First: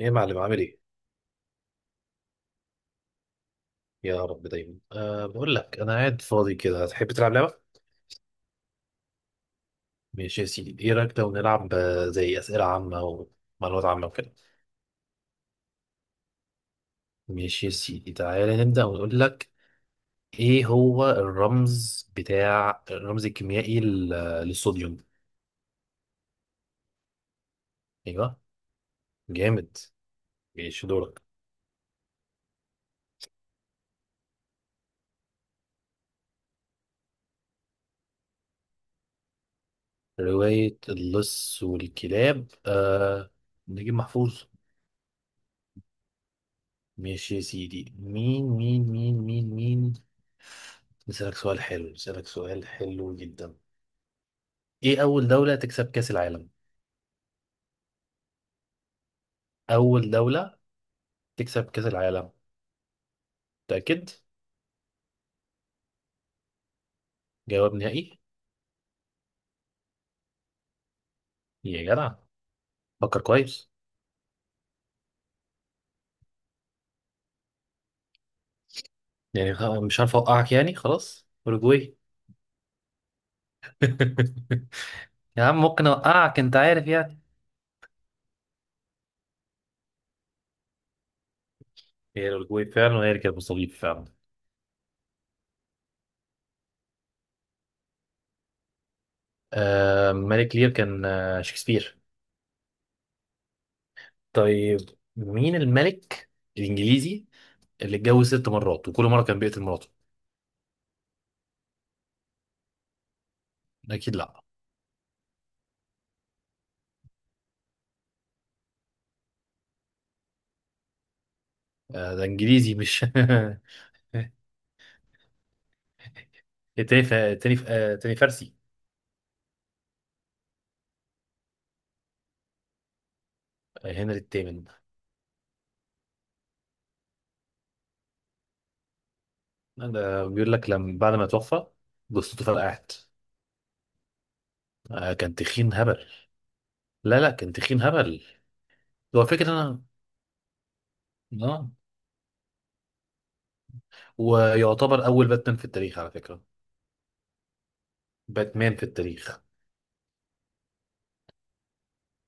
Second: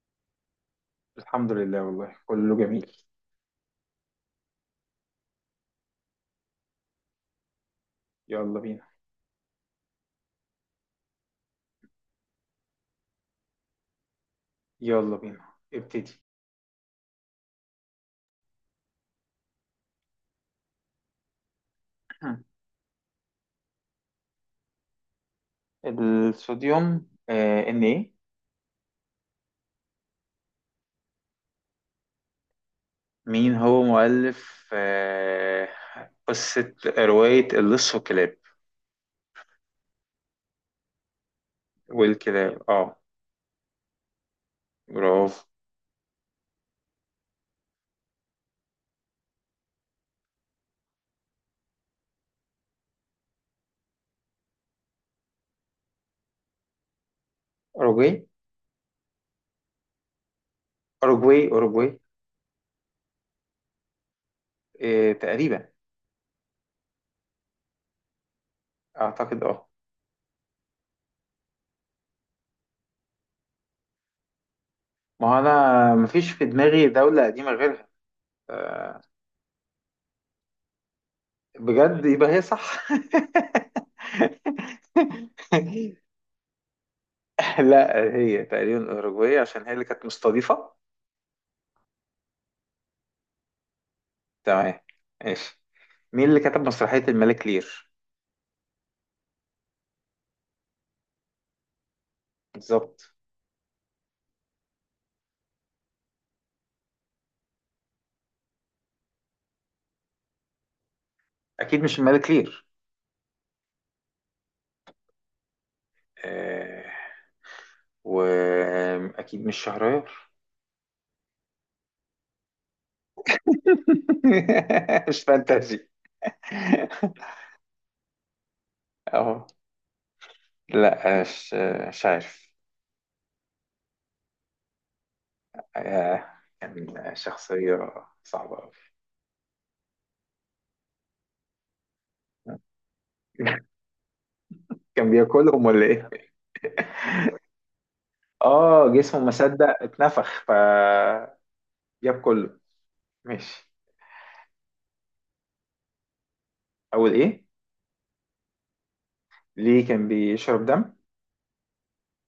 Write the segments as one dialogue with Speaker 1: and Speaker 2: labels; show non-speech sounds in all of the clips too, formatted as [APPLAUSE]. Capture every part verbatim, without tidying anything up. Speaker 1: ايه يا معلم عامل ايه؟
Speaker 2: الحمد لله، والله كله جميل.
Speaker 1: يا رب دايما، أه بقول لك انا قاعد فاضي كده، هتحب تلعب لعبه؟
Speaker 2: يلا بينا.
Speaker 1: ماشي يا سيدي، ايه رايك لو نلعب آه، زي اسئله عامه ومعلومات عامه وكده؟
Speaker 2: يلا بينا ابتدي.
Speaker 1: ماشي يا سيدي، تعالى نبدا ونقول لك. ايه هو الرمز بتاع الرمز الكيميائي لل- للصوديوم؟
Speaker 2: [CLEARS THROAT] الصوديوم آه ان ايه.
Speaker 1: ايوه. جامد. ماشي دورك.
Speaker 2: مين هو مؤلف آه قصة رواية اللص والكلاب
Speaker 1: روايه اللص والكلاب
Speaker 2: والكلاب اه.
Speaker 1: أه نجيب محفوظ.
Speaker 2: برافو.
Speaker 1: ماشي يا سيدي، مين مين مين مين مين؟ نسألك سؤال حلو نسألك سؤال حلو جدا. ايه أول دولة تكسب كأس العالم؟
Speaker 2: اوروجواي.
Speaker 1: أول دولة
Speaker 2: اوروجواي
Speaker 1: تكسب كأس
Speaker 2: اوروجواي
Speaker 1: العالم؟ متأكد؟
Speaker 2: آه تقريبا.
Speaker 1: جواب نهائي؟
Speaker 2: اعتقد اه.
Speaker 1: يا جدع فكر كويس.
Speaker 2: ما هو انا مفيش في دماغي دولة قديمة غيرها. آه.
Speaker 1: يعني خ- مش عارف أوقعك، يعني خلاص أوروجواي.
Speaker 2: بجد يبقى هي صح.
Speaker 1: [LAUGHS] يا عم، ممكن
Speaker 2: [LAUGHS]
Speaker 1: أوقعك، أنت عارف يعني.
Speaker 2: [LAUGHS] لا، هي تقريبا الأوروجواي عشان هي اللي كانت مستضيفة.
Speaker 1: هي الأوروجواي فعلا، وهي اللي كانت مستضيف فعلا.
Speaker 2: تمام. ماشي. مين اللي كتب مسرحية الملك لير؟
Speaker 1: آه، ملك لير كان آه شكسبير.
Speaker 2: بالظبط.
Speaker 1: طيب، مين الملك الإنجليزي اللي اتجوز ست مرات وكل مرة كان بيقتل مراته؟
Speaker 2: أكيد مش الملك لير.
Speaker 1: أكيد لأ.
Speaker 2: آه... وأكيد مش شهريار.
Speaker 1: آه، ده إنجليزي مش [LAUGHS]
Speaker 2: [LAUGHS] مش فانتازي. [LAUGHS]
Speaker 1: تاني ف... تاني ف... آه، تاني فارسي.
Speaker 2: أهو. لا مش، مش عارف.
Speaker 1: آه، هنري الثامن.
Speaker 2: آه، كان شخصية صعبة أوي.
Speaker 1: ده بيقول لك لما بعد ما توفى جثته فرقعت.
Speaker 2: [LAUGHS] كان
Speaker 1: آه، كان
Speaker 2: بياكلهم
Speaker 1: تخين
Speaker 2: ولا
Speaker 1: هبل.
Speaker 2: إيه؟ [LAUGHS]
Speaker 1: لا لا، كان تخين هبل.
Speaker 2: آه، جسمه
Speaker 1: هو
Speaker 2: ما
Speaker 1: فكرة
Speaker 2: صدق
Speaker 1: أنا
Speaker 2: اتنفخ فجاب
Speaker 1: آه
Speaker 2: كله. ماشي.
Speaker 1: ويعتبر أول باتمان في التاريخ على فكرة.
Speaker 2: أول إيه؟
Speaker 1: باتمان في التاريخ.
Speaker 2: ليه، كان بيشرب دم؟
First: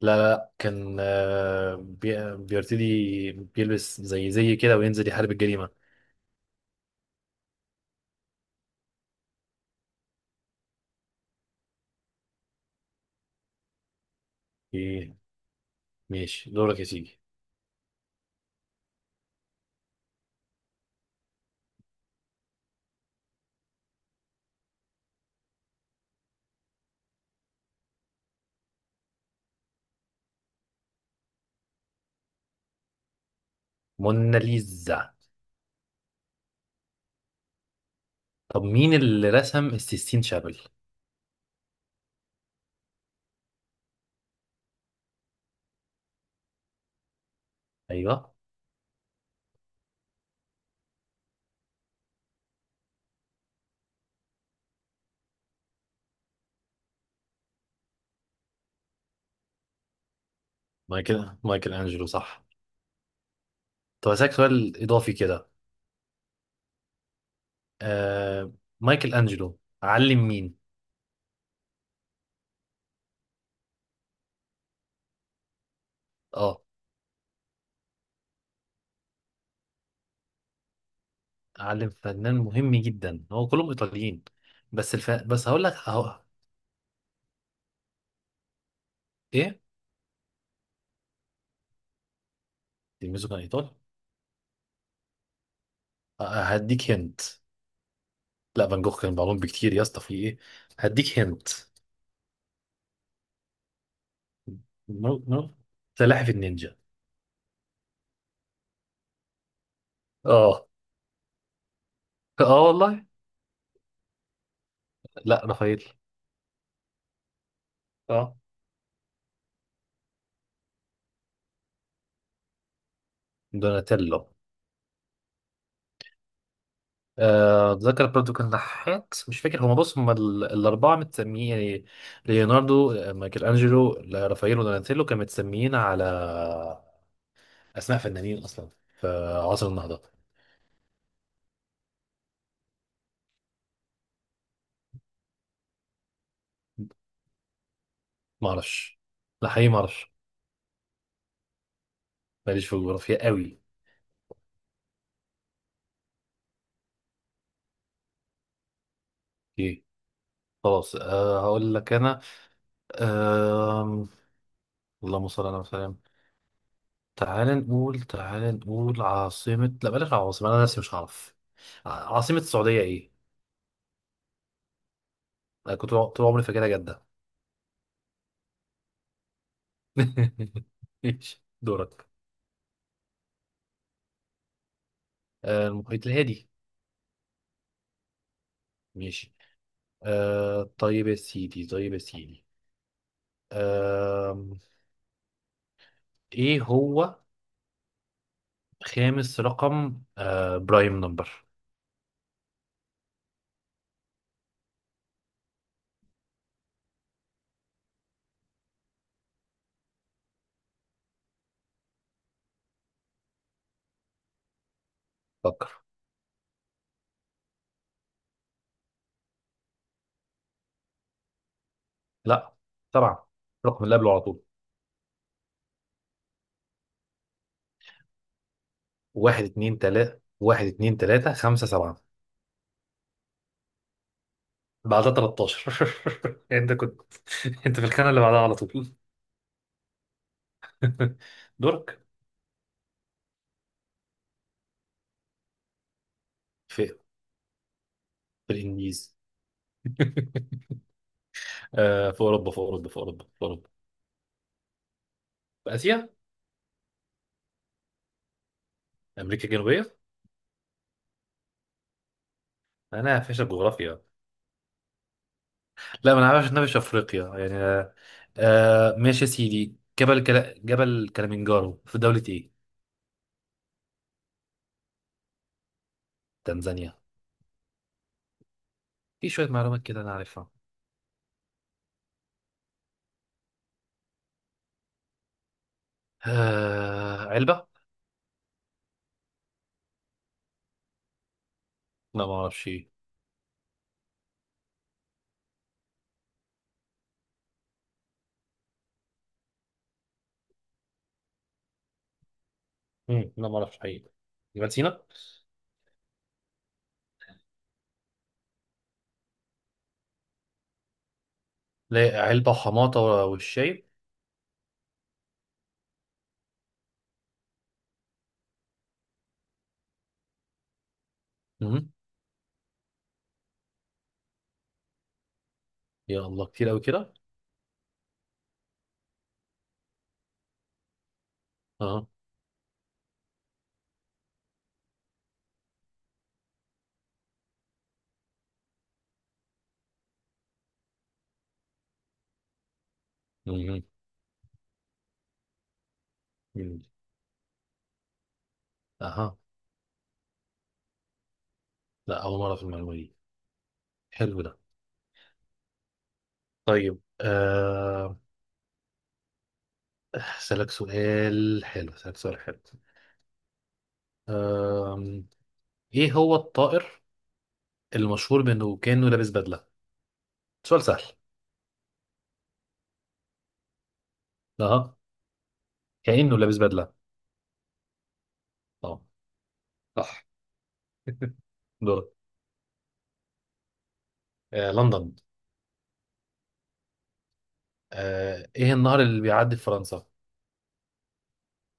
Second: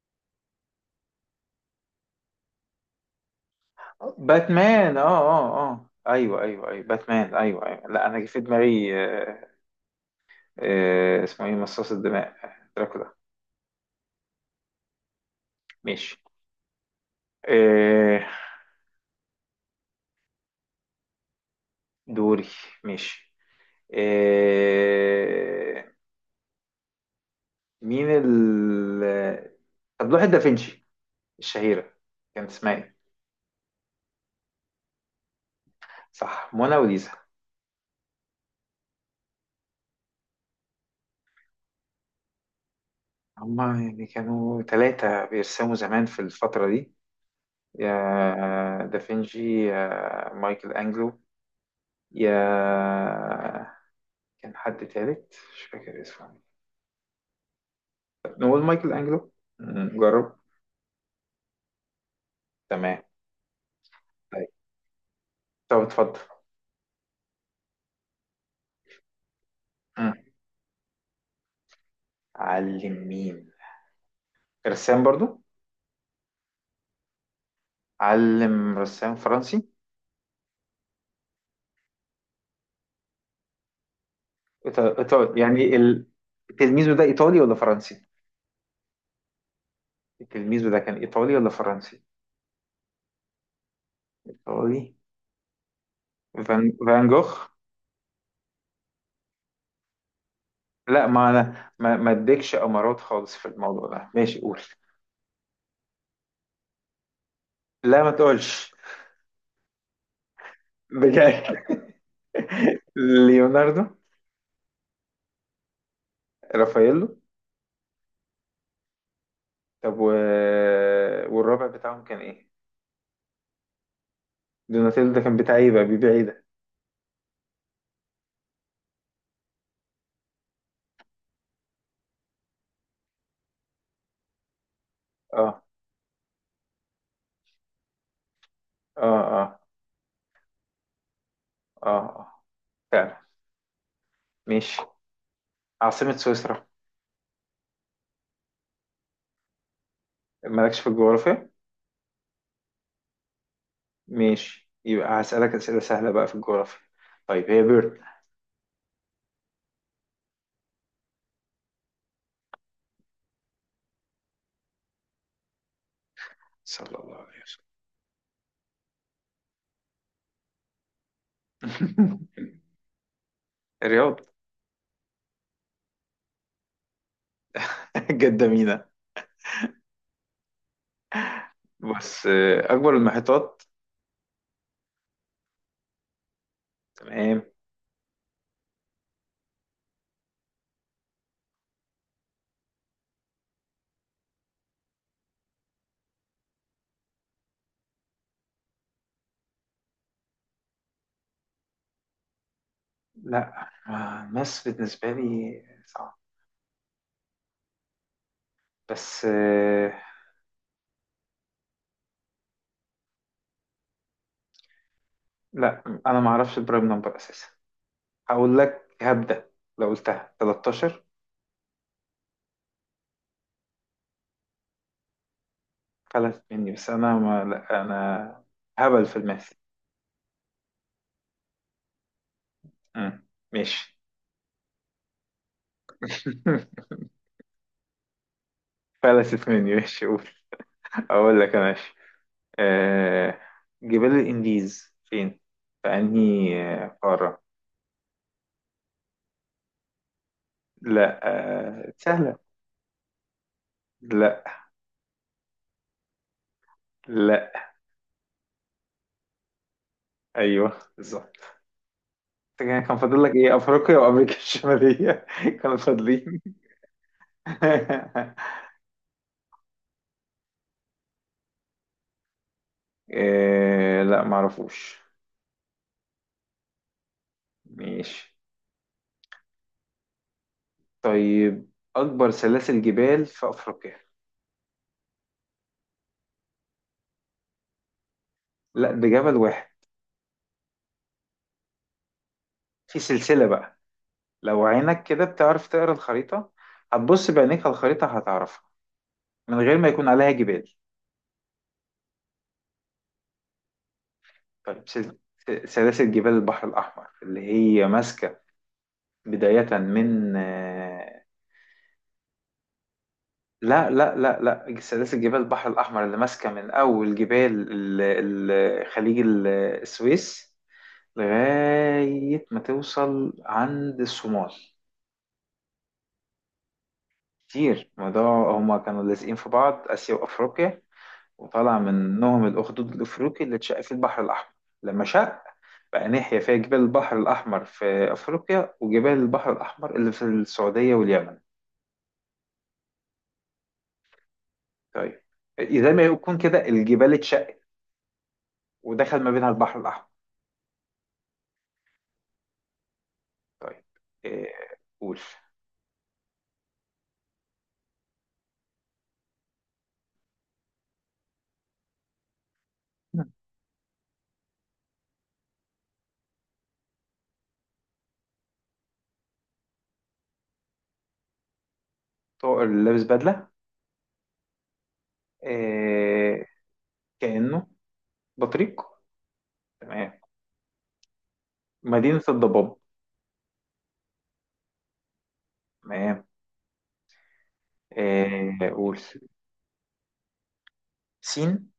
Speaker 1: لا لا لا، كان آه، بي... بيرتدي بيلبس زي زي كده،
Speaker 2: باتمان، اه
Speaker 1: وينزل يحارب
Speaker 2: اه
Speaker 1: الجريمة.
Speaker 2: اه، ايوه ايوه ايوه، باتمان ايوه ايوه. لا انا جه في دماغي آه، آه، اسمه ايه، مصاص الدماء، دراكولا.
Speaker 1: إيه.
Speaker 2: ماشي.
Speaker 1: ماشي دورك يا سيدي.
Speaker 2: آه، دوري. ماشي. آه، مين ال طب لوحة دافنشي الشهيرة كانت اسمها ايه؟
Speaker 1: موناليزا.
Speaker 2: صح، مونا وليزا.
Speaker 1: طب مين اللي رسم السيستين شابل؟
Speaker 2: هما يعني كانوا ثلاثة بيرسموا زمان في الفترة دي:
Speaker 1: ايوه.
Speaker 2: يا دافنشي، يا مايكل أنجلو، يا كان حد تالت مش فاكر اسمه. طب نقول مايكل أنجلو. مم، جرب.
Speaker 1: مايكل مايكل انجلو صح.
Speaker 2: تمام.
Speaker 1: طب هسألك
Speaker 2: طيب،
Speaker 1: سؤال اضافي كده.
Speaker 2: طب اتفضل.
Speaker 1: آه... مايكل انجلو
Speaker 2: مم.
Speaker 1: علم مين؟
Speaker 2: علم مين؟ رسام برضو.
Speaker 1: اه،
Speaker 2: علم رسام فرنسي.
Speaker 1: علم فنان مهم جدا، هو كلهم ايطاليين. بس
Speaker 2: إيطا-
Speaker 1: الف...
Speaker 2: إيطا-
Speaker 1: بس هقول
Speaker 2: يعني
Speaker 1: لك.
Speaker 2: ال-
Speaker 1: هو...
Speaker 2: تلميذه ده إيطالي ولا فرنسي؟
Speaker 1: ايه؟
Speaker 2: تلميذه ده كان إيطالي ولا فرنسي؟
Speaker 1: تلميذه كان ايطالي؟
Speaker 2: إيطالي.
Speaker 1: آه،
Speaker 2: فان
Speaker 1: هديك
Speaker 2: فان
Speaker 1: هنت.
Speaker 2: جوخ.
Speaker 1: لا، فان جوخ كان معلوم بكتير يا اسطى، في ايه؟
Speaker 2: لا،
Speaker 1: هديك
Speaker 2: ما
Speaker 1: هنت.
Speaker 2: أنا ما ما أديكش أمارات خالص في الموضوع ده. ماشي، قول.
Speaker 1: نو نو. سلاحف النينجا.
Speaker 2: لا ما تقولش،
Speaker 1: اه.
Speaker 2: بجد.
Speaker 1: اه والله.
Speaker 2: [LAUGHS] ليوناردو.
Speaker 1: لا، رافائيل.
Speaker 2: رافاييلو.
Speaker 1: اه.
Speaker 2: طب و... والرابع بتاعهم كان ايه؟
Speaker 1: دوناتيلو.
Speaker 2: دوناتيلو ده كان بتاع ايه بقى، بيبيع ايه ده؟
Speaker 1: آه، اتذكر برضو كان نحات، مش فاكر. هما، بص، هما ال- الاربعه متسميين يعني ليوناردو، آه، مايكل انجلو، لا، رافائيل ودوناتيلو، كانوا
Speaker 2: اه
Speaker 1: متسميين على اسماء فنانين اصلا في
Speaker 2: اه، اه
Speaker 1: عصر النهضه.
Speaker 2: اه اه، فعلا، ماشي. عاصمة سويسرا.
Speaker 1: ما اعرفش. لا حقيقي ما اعرفش.
Speaker 2: مالكش في الجغرافيا؟
Speaker 1: ماليش في الجغرافيا قوي.
Speaker 2: ماشي، يبقى هسألك أسئلة سهلة بقى في الجغرافيا. طيب، هي بيرن.
Speaker 1: ايه. خلاص أه هقول لك انا أه اللهم صل على وسلم.
Speaker 2: صلى الله عليه
Speaker 1: تعال نقول تعال نقول عاصمه، لا بلاش عاصمه، انا نفسي مش هعرف. ع-
Speaker 2: وسلم. [LAUGHS]
Speaker 1: عاصمه السعوديه ايه؟
Speaker 2: الرياض.
Speaker 1: انا كنت طول عمري فاكرها جده.
Speaker 2: [LAUGHS] جدة مينا.
Speaker 1: [LAUGHS] ماشي دورك.
Speaker 2: بص، آه، أكبر المحيطات.
Speaker 1: آه، المحيط الهادي.
Speaker 2: تمام.
Speaker 1: ماشي. آه طيب يا سيدي طيب يا سيدي، آه ايه هو خامس رقم آه برايم نمبر؟
Speaker 2: لا، آه، مصر بالنسبة لي صعب، بس آه،
Speaker 1: فكر.
Speaker 2: لا أنا ما أعرفش البرايم نمبر أساسا. هقول لك، هبدأ لو قلتها تلتاشر.
Speaker 1: لا طبعا، رقم اللي قبله على طول.
Speaker 2: خلت مني بس، انا ما لا انا هبل في
Speaker 1: واحد
Speaker 2: الماث.
Speaker 1: اتنين تلاتة، واحد اتنين تلاتة خمسة سبعة،
Speaker 2: مم. ماشي.
Speaker 1: بعدها تلتاشر. [LAUGHS] انت
Speaker 2: [LAUGHS]
Speaker 1: كنت، انت في الخانة اللي بعدها على طول.
Speaker 2: فلتت مني، ماشي قول.
Speaker 1: [LAUGHS]
Speaker 2: اقول لك انا، ماشي.
Speaker 1: دورك.
Speaker 2: آه... جبال الانديز فين، في انهي
Speaker 1: في
Speaker 2: آه، قارة؟
Speaker 1: في الانجليزي. [LAUGHS]
Speaker 2: لا. آه...
Speaker 1: آه، في
Speaker 2: سهلة.
Speaker 1: اوروبا، في اوروبا، في اوروبا، في اوروبا،
Speaker 2: لا.
Speaker 1: في اسيا،
Speaker 2: لا.
Speaker 1: امريكا الجنوبية.
Speaker 2: ايوه، بالظبط. كان كان
Speaker 1: انا
Speaker 2: فاضل لك
Speaker 1: فاشل
Speaker 2: ايه، افريقيا
Speaker 1: جغرافيا.
Speaker 2: وامريكا الشمالية. [LAUGHS] كانوا
Speaker 1: لا، ما انا
Speaker 2: فاضلين.
Speaker 1: عارف إنها في افريقيا يعني آه
Speaker 2: [LAUGHS]
Speaker 1: آه، ماشي يا سيدي. جبل كلا... جبل كليمنجارو في دولة ايه؟
Speaker 2: آه... لا معرفوش.
Speaker 1: تنزانيا.
Speaker 2: ماشي.
Speaker 1: في شوية معلومات كده انا عارفها.
Speaker 2: طيب، أكبر سلاسل جبال في أفريقيا.
Speaker 1: آه، علبة.
Speaker 2: لا، ده جبل واحد.
Speaker 1: لا ما اعرفش ايه.
Speaker 2: في سلسلة بقى. لو عينك كده بتعرف تقرا الخريطة، هتبص بعينيك على الخريطة هتعرفها، من غير ما يكون عليها جبال.
Speaker 1: مم، لا ما اعرفش حقيقي. جبل
Speaker 2: طيب،
Speaker 1: سينا.
Speaker 2: سل... سلاسل جبال البحر الأحمر اللي هي ماسكة بداية من آه،
Speaker 1: لا، علبة وحماطة والشاي.
Speaker 2: لا لا لا لا، سلاسل جبال البحر الأحمر اللي ماسكة من أول جبال ال... ال... خليج ال- السويس
Speaker 1: مم.
Speaker 2: لغاية ما توصل عند الصومال.
Speaker 1: يا الله، كتير قوي كده.
Speaker 2: كتير الموضوع، هما كانوا لازقين في بعض، آسيا وأفريقيا، وطلع
Speaker 1: اه.
Speaker 2: منهم الأخدود الأفريقي اللي اتشق في البحر الأحمر. لما شق بقى ناحية، فيها جبال البحر الأحمر في أفريقيا، وجبال البحر الأحمر اللي في السعودية واليمن.
Speaker 1: مم.
Speaker 2: طيب. إيه، زي ما يكون كده
Speaker 1: مم.
Speaker 2: الجبال اتشقت ودخل ما
Speaker 1: اها.
Speaker 2: بينها البحر الأحمر.
Speaker 1: لا، اول مرة في المعلومة دي.
Speaker 2: طيب.
Speaker 1: حلو
Speaker 2: إيه،
Speaker 1: ده.
Speaker 2: قول.
Speaker 1: طيب، آه، اسالك سؤال حلو اسالك سؤال حلو. ايه هو الطائر المشهور بانه كانه لابس بدله؟ سؤال سهل.
Speaker 2: طائر اللي لابس بدلة؟
Speaker 1: اه، كانه
Speaker 2: إيه،
Speaker 1: لابس بدله.
Speaker 2: كأنه، بطريق.
Speaker 1: اه
Speaker 2: تمام.
Speaker 1: صح. [LAUGHS] دور.
Speaker 2: مدينة الضباب.
Speaker 1: آه، لندن.
Speaker 2: تمام.
Speaker 1: آه،
Speaker 2: إيه،
Speaker 1: ايه
Speaker 2: قول.
Speaker 1: النهر اللي بيعدي في فرنسا؟
Speaker 2: سين.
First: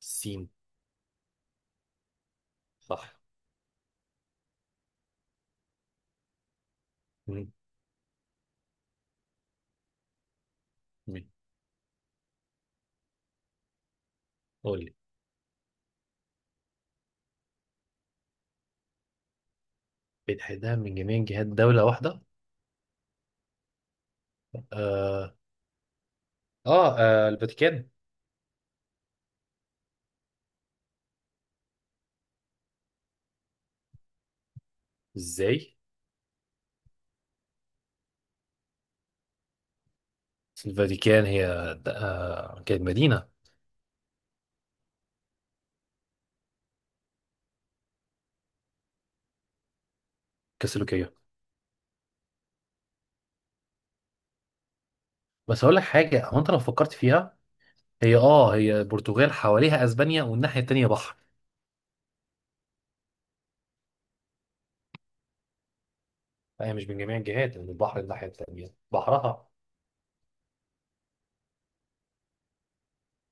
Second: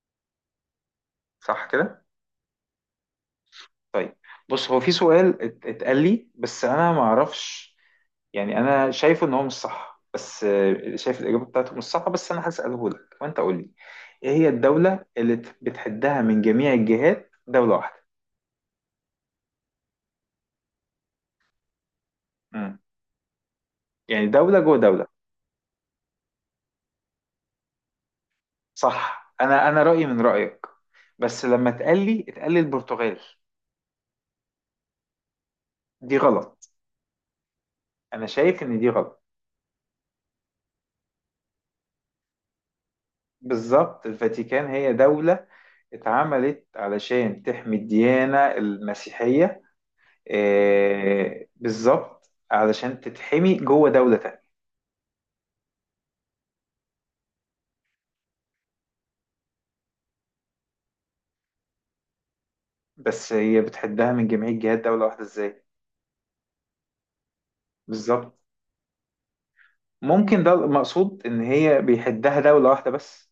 Speaker 1: السين.
Speaker 2: صح كده.
Speaker 1: صح.
Speaker 2: طيب، بص، هو في سؤال ات- اتقال لي بس انا ما
Speaker 1: مم.
Speaker 2: اعرفش، يعني انا شايفه ان هو مش صح، بس آه، شايف
Speaker 1: مم.
Speaker 2: الاجابه بتاعته مش صح، بس انا هساله لك وانت قول لي. ايه هي
Speaker 1: قول لي،
Speaker 2: الدوله اللي ت- بتحدها من جميع الجهات دوله واحده؟
Speaker 1: بتحدها من جميع جهات دولة واحدة.
Speaker 2: امم، يعني دوله جوه دوله.
Speaker 1: آه, آه, آه الفاتيكان.
Speaker 2: صح، انا انا رايي من رايك، بس لما اتقال لي، اتقال لي البرتغال.
Speaker 1: ازاي؟
Speaker 2: دي غلط، انا شايف ان دي غلط.
Speaker 1: الفاتيكان هي د- آه كانت مدينة
Speaker 2: بالظبط، الفاتيكان هي دوله اتعملت علشان تحمي الديانه المسيحيه،
Speaker 1: كاثوليكية.
Speaker 2: آه، بالظبط علشان تتحمي جوه دولة تانية.
Speaker 1: بس اقول لك حاجة، هو انت لو فكرت فيها، هي اه هي البرتغال حواليها اسبانيا، والناحية التانية بحر.
Speaker 2: بس هي بتحدها من جميع جهات دولة واحدة ازاي؟
Speaker 1: لا هي مش من جميع الجهات، من البحر الناحية
Speaker 2: بالظبط،
Speaker 1: التانية بحرها.
Speaker 2: ممكن ده المقصود ان هي بيحدها دولة واحدة بس.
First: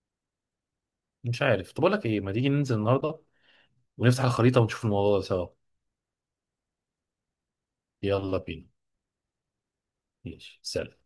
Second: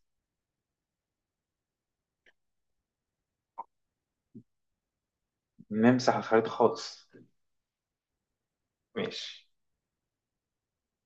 Speaker 1: مش عارف. طب أقول لك إيه، ما تيجي ننزل النهاردة ونفتح الخريطة ونشوف الموضوع ده سوا.
Speaker 2: نمسح الخريطة خالص.
Speaker 1: يلا بينا.
Speaker 2: ماشي.
Speaker 1: ماشي سلام.